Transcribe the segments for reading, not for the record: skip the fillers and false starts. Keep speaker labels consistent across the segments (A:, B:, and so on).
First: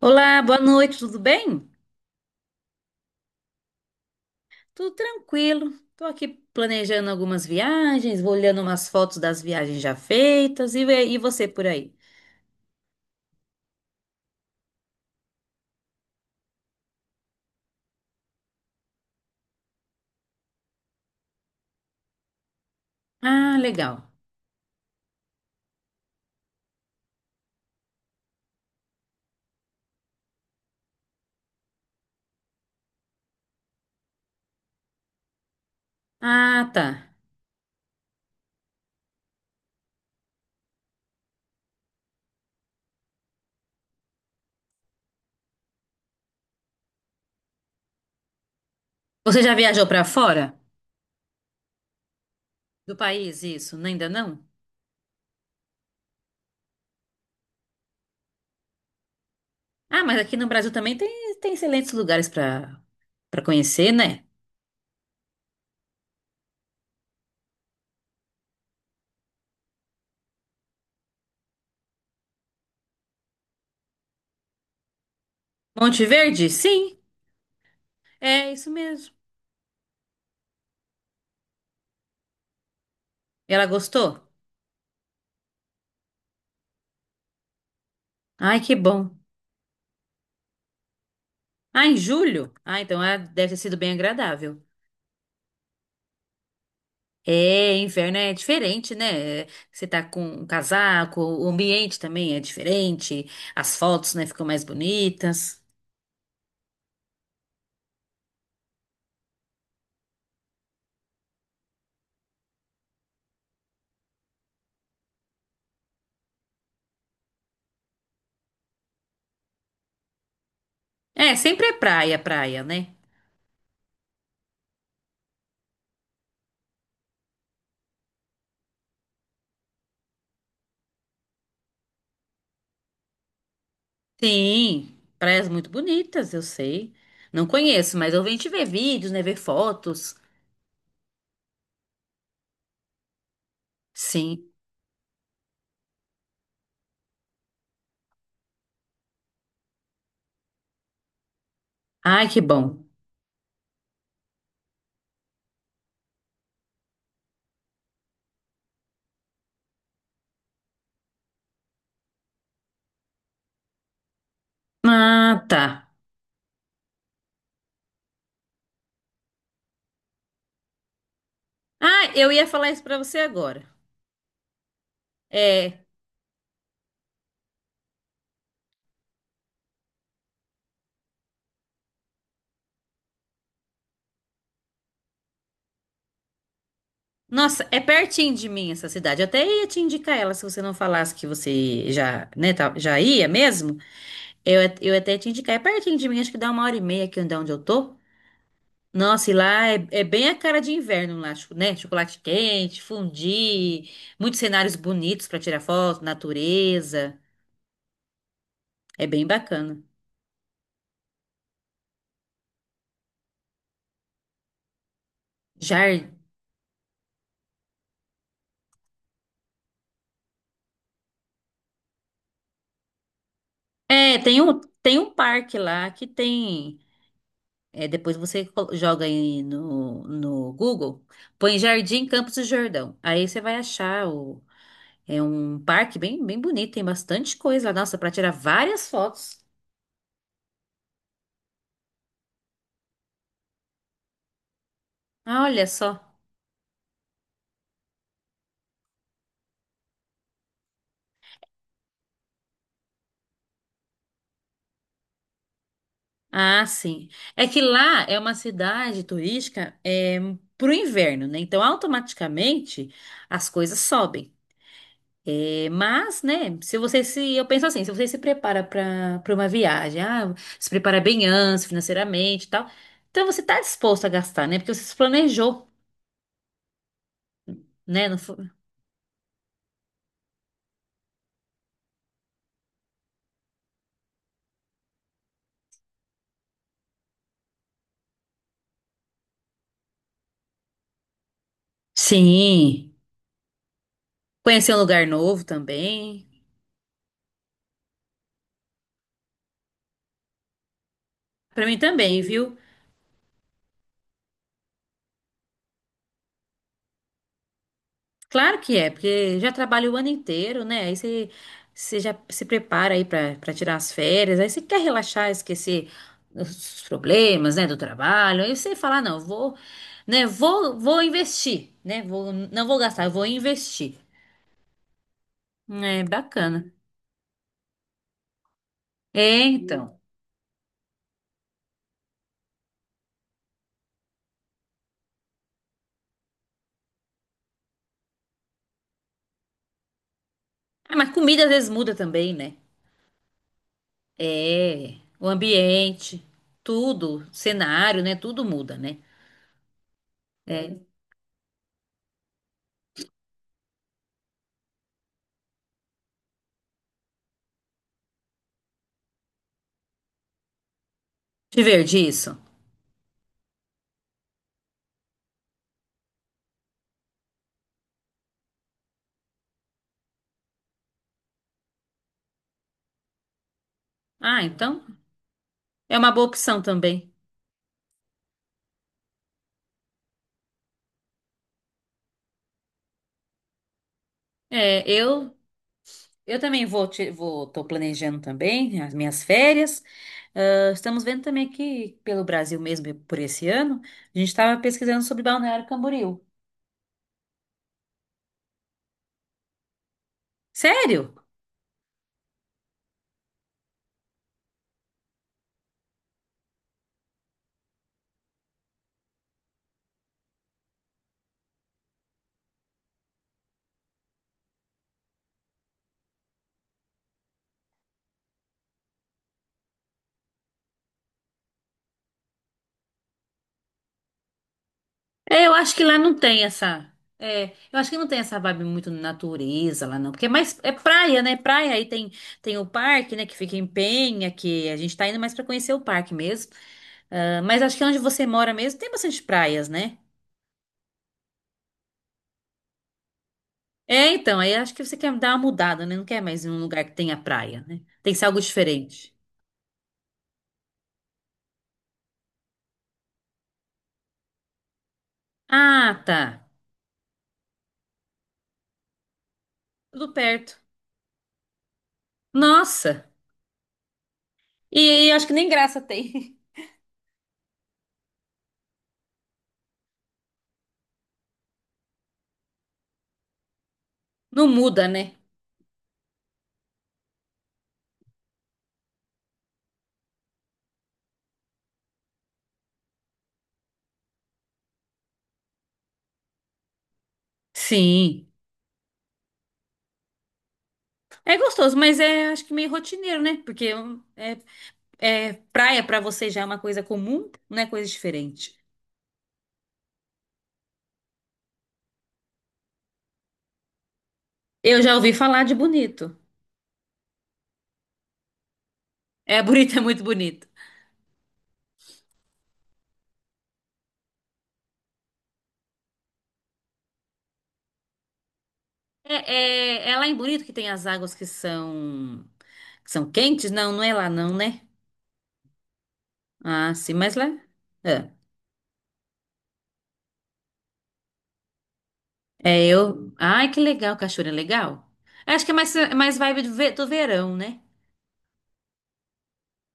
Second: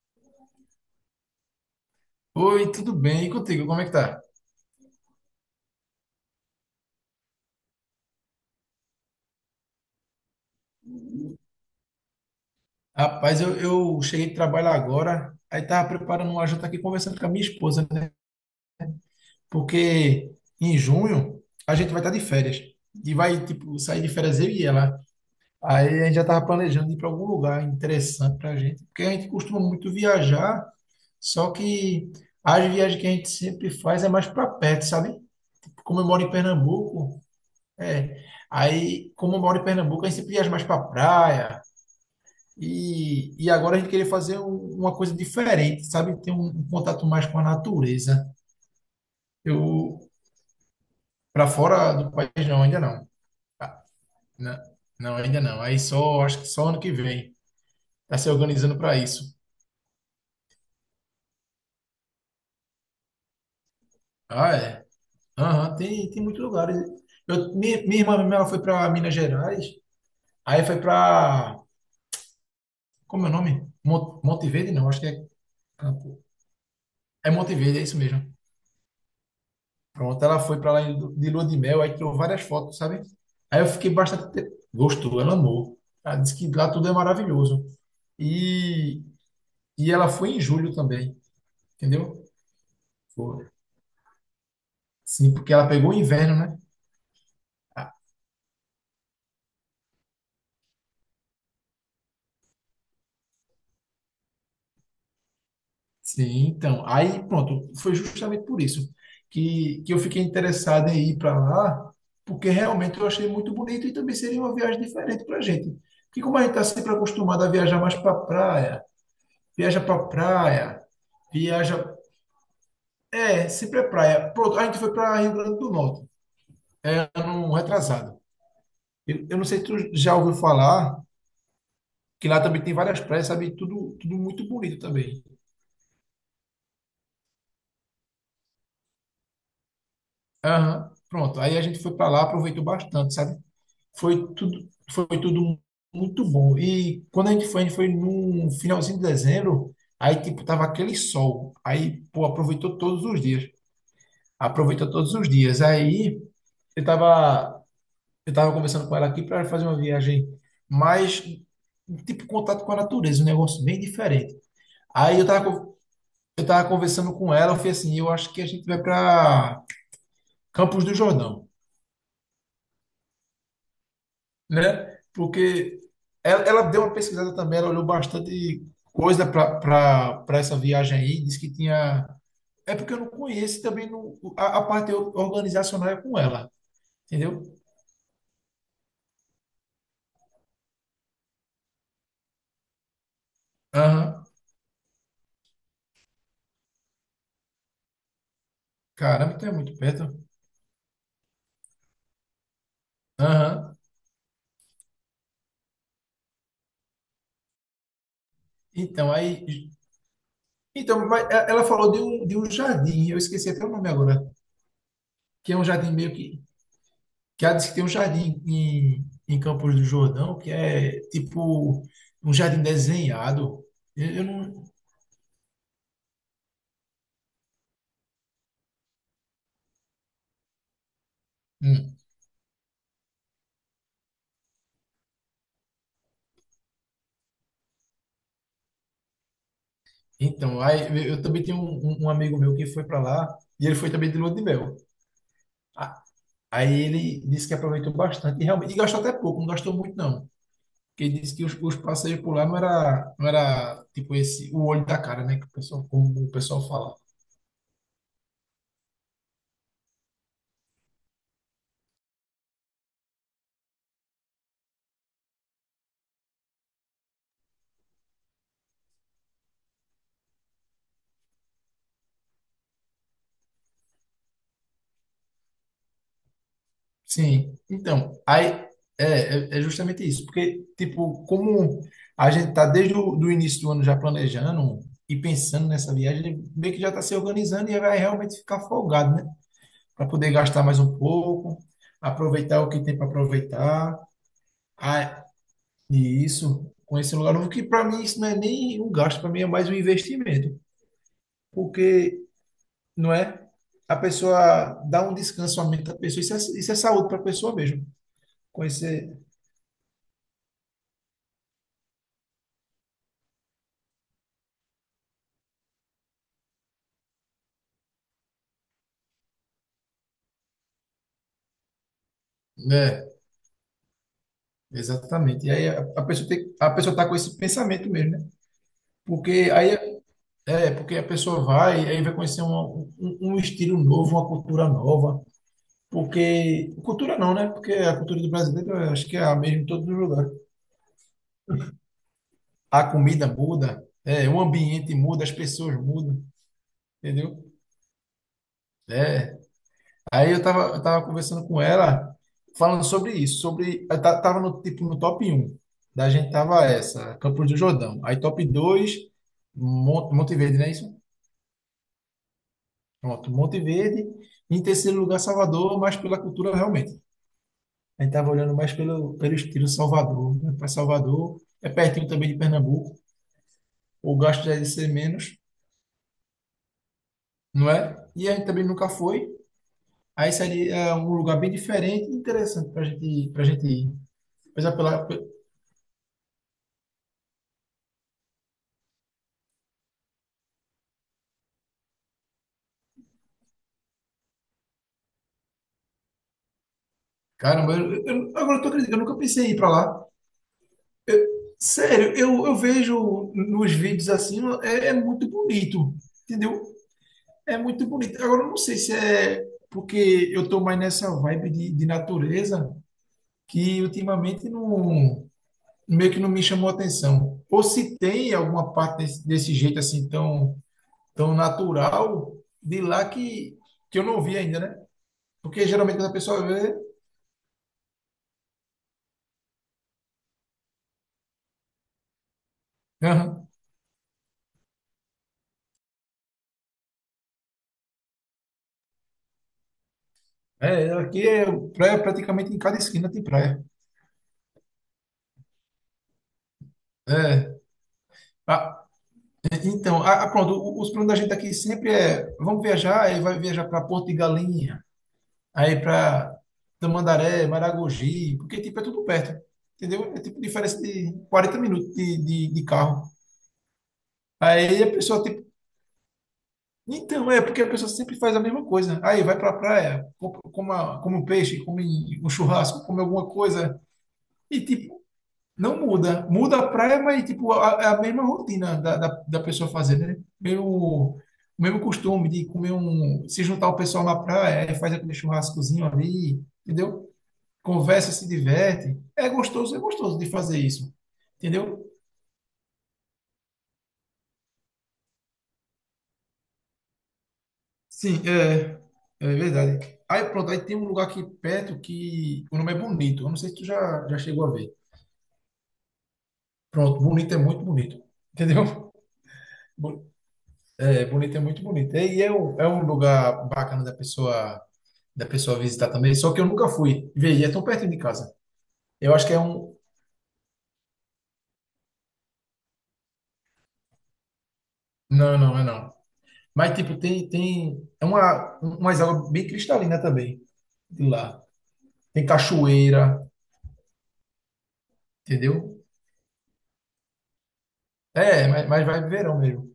A: Olá, boa noite, tudo bem?
B: Oi, tudo bem? E contigo, como é que tá?
A: Tudo tranquilo. Estou aqui planejando algumas viagens, vou olhando umas fotos das viagens já feitas e você por aí?
B: Rapaz, eu cheguei de trabalho agora, aí tava preparando uma janta aqui, conversando com a minha esposa, né? Porque em junho a gente vai estar de férias. E vai,
A: Ah,
B: tipo, sair de
A: legal.
B: férias eu e ela. Aí a gente já tava planejando ir para algum lugar interessante pra gente. Porque a gente costuma muito viajar, só que as viagens que a gente sempre faz é mais para perto, sabe? Como eu moro em
A: Ah, tá.
B: Pernambuco, é. Aí, como eu moro em Pernambuco, a gente sempre viaja mais para praia. E agora a gente queria fazer uma coisa diferente, sabe? Ter um contato mais com a natureza.
A: Você já viajou para
B: Eu,
A: fora
B: para fora do país, não, ainda
A: do
B: não.
A: país, isso?
B: Ah,
A: Não, ainda não?
B: na- Não, ainda não. Aí só, acho que só ano que vem. Tá se organizando para isso.
A: Ah, mas aqui no Brasil também tem, tem excelentes lugares para conhecer, né?
B: Ah, é? Aham, tem muitos lugares. Eu, minha irmã mesmo, ela foi para Minas Gerais, aí foi para. Como é o nome? Monte Verde? Não, acho que é.
A: Monte
B: Campo-
A: Verde? Sim,
B: É Monte Verde, é isso mesmo.
A: é isso mesmo.
B: Pronto, ela foi pra lá de lua de mel, aí tirou várias fotos, sabe? Aí
A: Ela
B: eu fiquei
A: gostou?
B: bastante. Gostou, ela amou. Ela disse que lá tudo é maravilhoso.
A: Ai, que
B: E,
A: bom.
B: e ela foi em julho também,
A: Ah, em
B: entendeu?
A: julho? Ah, então
B: Foi.
A: deve ter sido bem agradável.
B: Sim, porque ela pegou o inverno, né?
A: É, inverno é diferente, né? Você tá com um casaco, o ambiente também é diferente, as fotos, né, ficam mais bonitas.
B: Sim, então. Aí, pronto, foi justamente por isso que eu fiquei interessado em ir para lá, porque realmente eu achei muito bonito e também seria uma viagem diferente para a gente. Porque como a gente está sempre acostumado a viajar mais para praia,
A: É, sempre é
B: viaja
A: praia, praia, né?
B: é, sempre é praia. Pronto, a gente foi para Rio Grande do Norte, é, ano retrasado. Eu não sei se tu já ouviu falar que lá também tem várias praias, sabe? Tudo, tudo muito bonito
A: Sim,
B: também.
A: praias muito bonitas, eu sei. Não conheço, mas eu venho te ver vídeos, né, ver fotos.
B: Aham, pronto, aí a gente foi para lá, aproveitou bastante, sabe?
A: Sim.
B: Foi tudo muito bom. E quando a gente foi no finalzinho de dezembro, aí tipo tava aquele sol. Aí, pô,
A: Ai, que bom.
B: aproveitou todos os dias. Aproveitou todos os dias. Aí eu tava Eu estava conversando com ela aqui para fazer uma viagem mais, tipo, contato com a natureza, um negócio bem diferente. Aí eu
A: Ah,
B: estava
A: tá.
B: eu tava conversando com ela, eu falei assim, eu acho que a gente vai para Campos do Jordão,
A: Ah, eu ia falar isso pra você agora.
B: né? Porque
A: É,
B: ela deu uma pesquisada também, ela olhou bastante coisa para essa viagem aí, disse que tinha. É porque eu não conheço e também não, a parte organizacional é com ela, entendeu?
A: nossa, é pertinho de mim essa cidade. Eu até ia te indicar ela se você não falasse que você já, né, já ia mesmo.
B: Aham.
A: Eu, eu até te indicar é pertinho de mim, acho que dá uma hora e meia aqui de onde eu tô. Nossa, e
B: Caramba, tu é
A: lá
B: muito
A: é, é
B: perto.
A: bem a cara de inverno lá, né? Chocolate quente,
B: Aham.
A: fondue, muitos cenários bonitos pra tirar foto, natureza. É
B: Então,
A: bem
B: aí
A: bacana.
B: Ela falou de um jardim, eu esqueci até o nome agora, que é um jardim
A: Jar...
B: meio que. Que ela disse que tem um jardim em Campos do Jordão, que é tipo um jardim desenhado. Eu,
A: É,
B: eu não.
A: tem um parque lá que tem. É, depois você joga aí no Google, põe
B: Hum.
A: Jardim Campos do Jordão. Aí você vai achar o, é um parque bem, bem bonito, tem bastante coisa lá, nossa, pra tirar várias fotos.
B: Então, aí eu também tenho um amigo meu que foi para lá, e ele foi também de lua de mel.
A: Ah, olha
B: A-
A: só.
B: Aí ele disse que aproveitou bastante, e realmente, e gastou até pouco, não gastou muito não. Porque ele disse que os passeios por lá não era tipo esse, o olho da cara, né, que o pessoal, como o pessoal
A: Ah,
B: fala.
A: sim. É que lá é uma cidade turística é, para o inverno, né? Então, automaticamente as coisas sobem. É, mas, né? Se você se, eu penso assim, se você se prepara para uma viagem, ah, se prepara bem antes, financeiramente, e tal, então você está disposto a gastar, né? Porque você se planejou,
B: Sim,
A: né?
B: então,
A: Não
B: aí
A: foi-
B: é justamente isso, porque, tipo, como a gente tá desde o do início do ano já planejando e pensando nessa viagem, meio que já está se organizando e vai realmente ficar folgado, né? Para poder gastar mais um pouco, aproveitar o que
A: Sim.
B: tem para aproveitar.
A: Conhecer um lugar
B: Ah,
A: novo
B: e
A: também.
B: isso, conhecer um lugar novo, que para mim isso não é nem um gasto, para mim é mais um investimento,
A: Para mim também,
B: porque,
A: viu?
B: não é? A pessoa dá um descanso à mente da pessoa, isso é saúde para a pessoa mesmo.
A: Claro que é,
B: Conhecer.
A: porque já trabalha o ano inteiro, né? Aí você, você já se prepara aí para tirar as férias, aí você quer relaxar, esquecer os problemas, né, do trabalho. Aí você fala, "Ah, não, vou, né, vou, vou investir, né? Vou, não vou gastar, eu
B: Né?
A: vou investir.
B: Exatamente. E aí a,
A: É
B: a a
A: bacana.
B: pessoa tá com esse pensamento mesmo, né?
A: É,
B: Porque aí
A: então.
B: porque a pessoa vai, aí vai conhecer um estilo novo, uma cultura nova. Porque cultura não, né? Porque a cultura do brasileiro eu acho que é a mesma em todos os lugares.
A: Ah, mas comida às vezes muda também, né?
B: A comida muda, é, o ambiente
A: É,
B: muda,
A: o
B: as pessoas mudam,
A: ambiente, tudo,
B: entendeu?
A: cenário, né? Tudo muda, né?
B: É, aí eu tava,
A: É.
B: eu tava conversando com ela, falando sobre isso, sobre. Tava no, tipo, no top 1 da gente, tava essa, Campos do Jordão. Aí top 2 Monte Verde, não é isso?
A: Te ver disso.
B: Pronto, Monte Verde. Em terceiro lugar, Salvador, mas pela cultura realmente. A gente tava olhando mais pelo estilo Salvador, né? Para Salvador, é pertinho também de Pernambuco, o
A: Ah,
B: gasto já ia
A: então
B: ser menos,
A: é uma boa opção também.
B: não é? E a gente também nunca foi. Aí seria um lugar bem diferente e interessante para gente ir. Apesar
A: É,
B: pela.
A: eu também vou, vou, tô planejando também as minhas férias. Ah, estamos vendo também aqui pelo Brasil mesmo por esse ano, a gente estava pesquisando sobre Balneário Camboriú.
B: Caramba, agora eu tô acreditando, eu nunca pensei em ir pra lá.
A: Sério?
B: Sério, eu vejo nos vídeos assim, é muito bonito, entendeu? É muito bonito. Agora, eu não sei se é porque eu tô mais nessa vibe de natureza, que ultimamente não, meio que não me chamou atenção. Ou se tem alguma parte desse jeito assim, tão, tão natural, de lá que eu não vi ainda, né?
A: É, eu
B: Porque
A: acho que
B: geralmente
A: lá
B: quando a
A: não tem
B: pessoa vê,
A: essa. É, eu acho que não tem essa vibe muito natureza lá não, porque é mais é praia, né? Praia aí tem tem o parque, né, que
B: aham,
A: fica em Penha, que a gente tá indo mais para conhecer o parque mesmo. Ah, mas acho que onde você mora mesmo tem bastante praias, né?
B: é, aqui é praia praticamente em cada esquina tem praia.
A: É, então, aí acho que você quer dar uma mudada, né? Não quer mais ir num lugar que tenha
B: É.
A: praia, né? Tem que ser algo
B: Ah,
A: diferente.
B: então, pronto, os planos da gente aqui sempre é, vamos viajar, aí vai viajar para Porto de Galinha, aí
A: Ah, tá.
B: para Tamandaré, Maragogi, porque tipo é tudo perto,
A: Tudo
B: entendeu? É tipo
A: perto.
B: diferença de 40 minutos de carro.
A: Nossa!
B: Aí a
A: E
B: pessoa
A: acho que nem
B: tipo,
A: graça tem.
B: então é porque a pessoa sempre faz a mesma coisa. Aí vai para a praia, come, come um peixe, come um churrasco, come alguma coisa
A: Não
B: e
A: muda,
B: tipo.
A: né?
B: Não muda. Muda a praia, mas tipo, é a mesma rotina da pessoa fazer, né? Meio, o mesmo costume de comer um. Se juntar o pessoal na praia, aí faz aquele churrascozinho ali, entendeu? Conversa, se
A: Sim.
B: diverte. É gostoso de fazer isso.
A: É gostoso,
B: Entendeu?
A: mas é acho que meio rotineiro, né? Porque é, é praia pra você já é uma coisa comum, não é coisa
B: Sim,
A: diferente.
B: é verdade. Aí pronto, aí tem um lugar aqui perto que o nome é Bonito. Eu não sei se tu já chegou a ver.
A: Eu já ouvi falar de bonito.
B: Pronto, Bonito é muito bonito. Entendeu?
A: É bonito, é muito
B: Bo-
A: bonito.
B: É, Bonito é muito bonito. E é um lugar bacana da pessoa visitar também, só que eu nunca fui. Vê, e é tão perto de casa.
A: É,
B: Eu acho que é um.
A: é, é lá em Bonito que tem as águas que são quentes? Não, não é lá não, né?
B: Não, não, é não.
A: Ah,
B: Mas,
A: sim,
B: tipo,
A: mas lá.
B: tem é
A: É,
B: umas águas bem cristalinas também, de lá. Tem
A: é, eu.
B: cachoeira,
A: Ai, que legal, cachoeira é legal. Acho que
B: entendeu?
A: é mais vibe do, do verão, né?
B: É, mas vai verão mesmo.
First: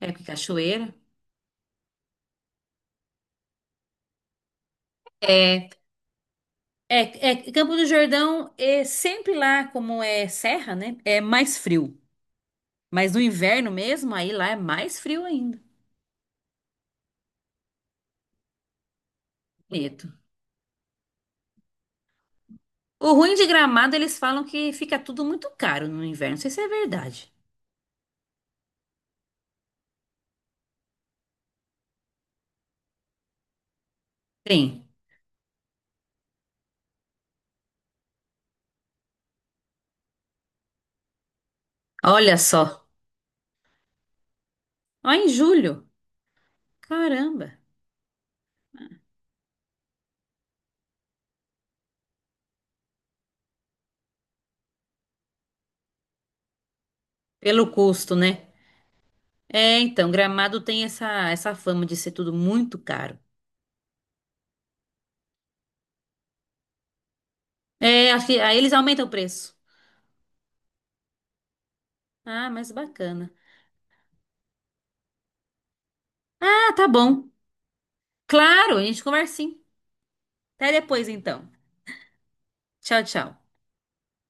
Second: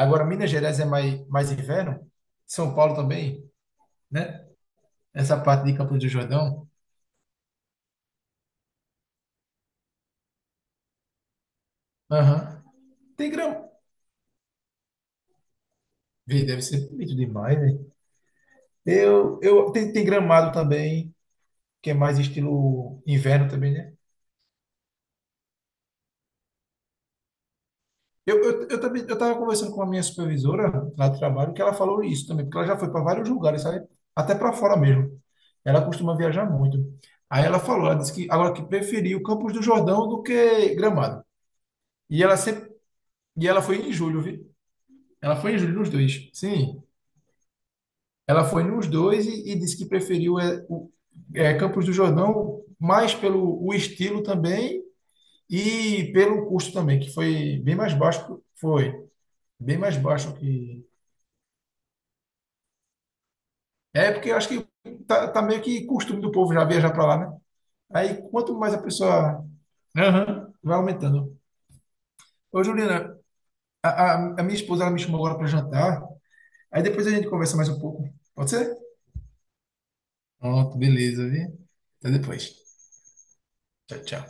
A: É, porque
B: Minas Gerais é
A: cachoeira.
B: mais inverno, São Paulo também, né? Essa parte
A: É,
B: de Campos do Jordão.
A: é, é, Campo do Jordão é sempre lá, como é serra, né? É mais frio.
B: Aham.
A: Mas no
B: Tem grama.
A: inverno mesmo, aí lá é mais frio ainda.
B: Vê, deve ser bonito demais, né? Tem
A: Bonito.
B: gramado também, que é mais estilo
A: O ruim de
B: inverno também, né?
A: Gramado, eles falam que fica tudo muito caro no inverno. Não sei se é verdade.
B: Eu também, eu estava conversando com a minha supervisora lá do trabalho, que ela falou isso também, porque ela já foi para vários lugares, sabe? Até para fora
A: Tem.
B: mesmo. Ela costuma viajar muito. Aí ela falou, ela disse que agora que preferiu Campos do Jordão do que Gramado. E
A: Olha
B: ela sempre,
A: só.
B: e ela foi em julho, viu?
A: Ó, em
B: Ela foi em julho
A: julho.
B: nos dois. Sim,
A: Caramba.
B: ela foi nos dois e disse que preferiu Campos do Jordão mais pelo o estilo também e pelo custo também, que foi
A: Pelo
B: bem mais
A: custo, né?
B: baixo, foi bem
A: É,
B: mais
A: então,
B: baixo
A: Gramado tem
B: que.
A: essa, essa fama de ser tudo muito caro.
B: É, porque eu acho que tá meio que costume do povo já viajar para lá, né?
A: É,
B: Aí,
A: acho que aí
B: quanto
A: eles
B: mais a
A: aumentam o
B: pessoa,
A: preço.
B: aham, vai aumentando.
A: Ah,
B: Ô,
A: mas
B: Juliana,
A: bacana.
B: a minha esposa ela me chamou agora para jantar.
A: Ah,
B: Aí
A: tá
B: depois a
A: bom.
B: gente conversa mais um pouco. Pode ser?
A: Claro, a gente conversa sim. Até
B: Pronto,
A: depois,
B: beleza,
A: então.
B: viu? Até depois.
A: Tchau, tchau.
B: Tchau, tchau.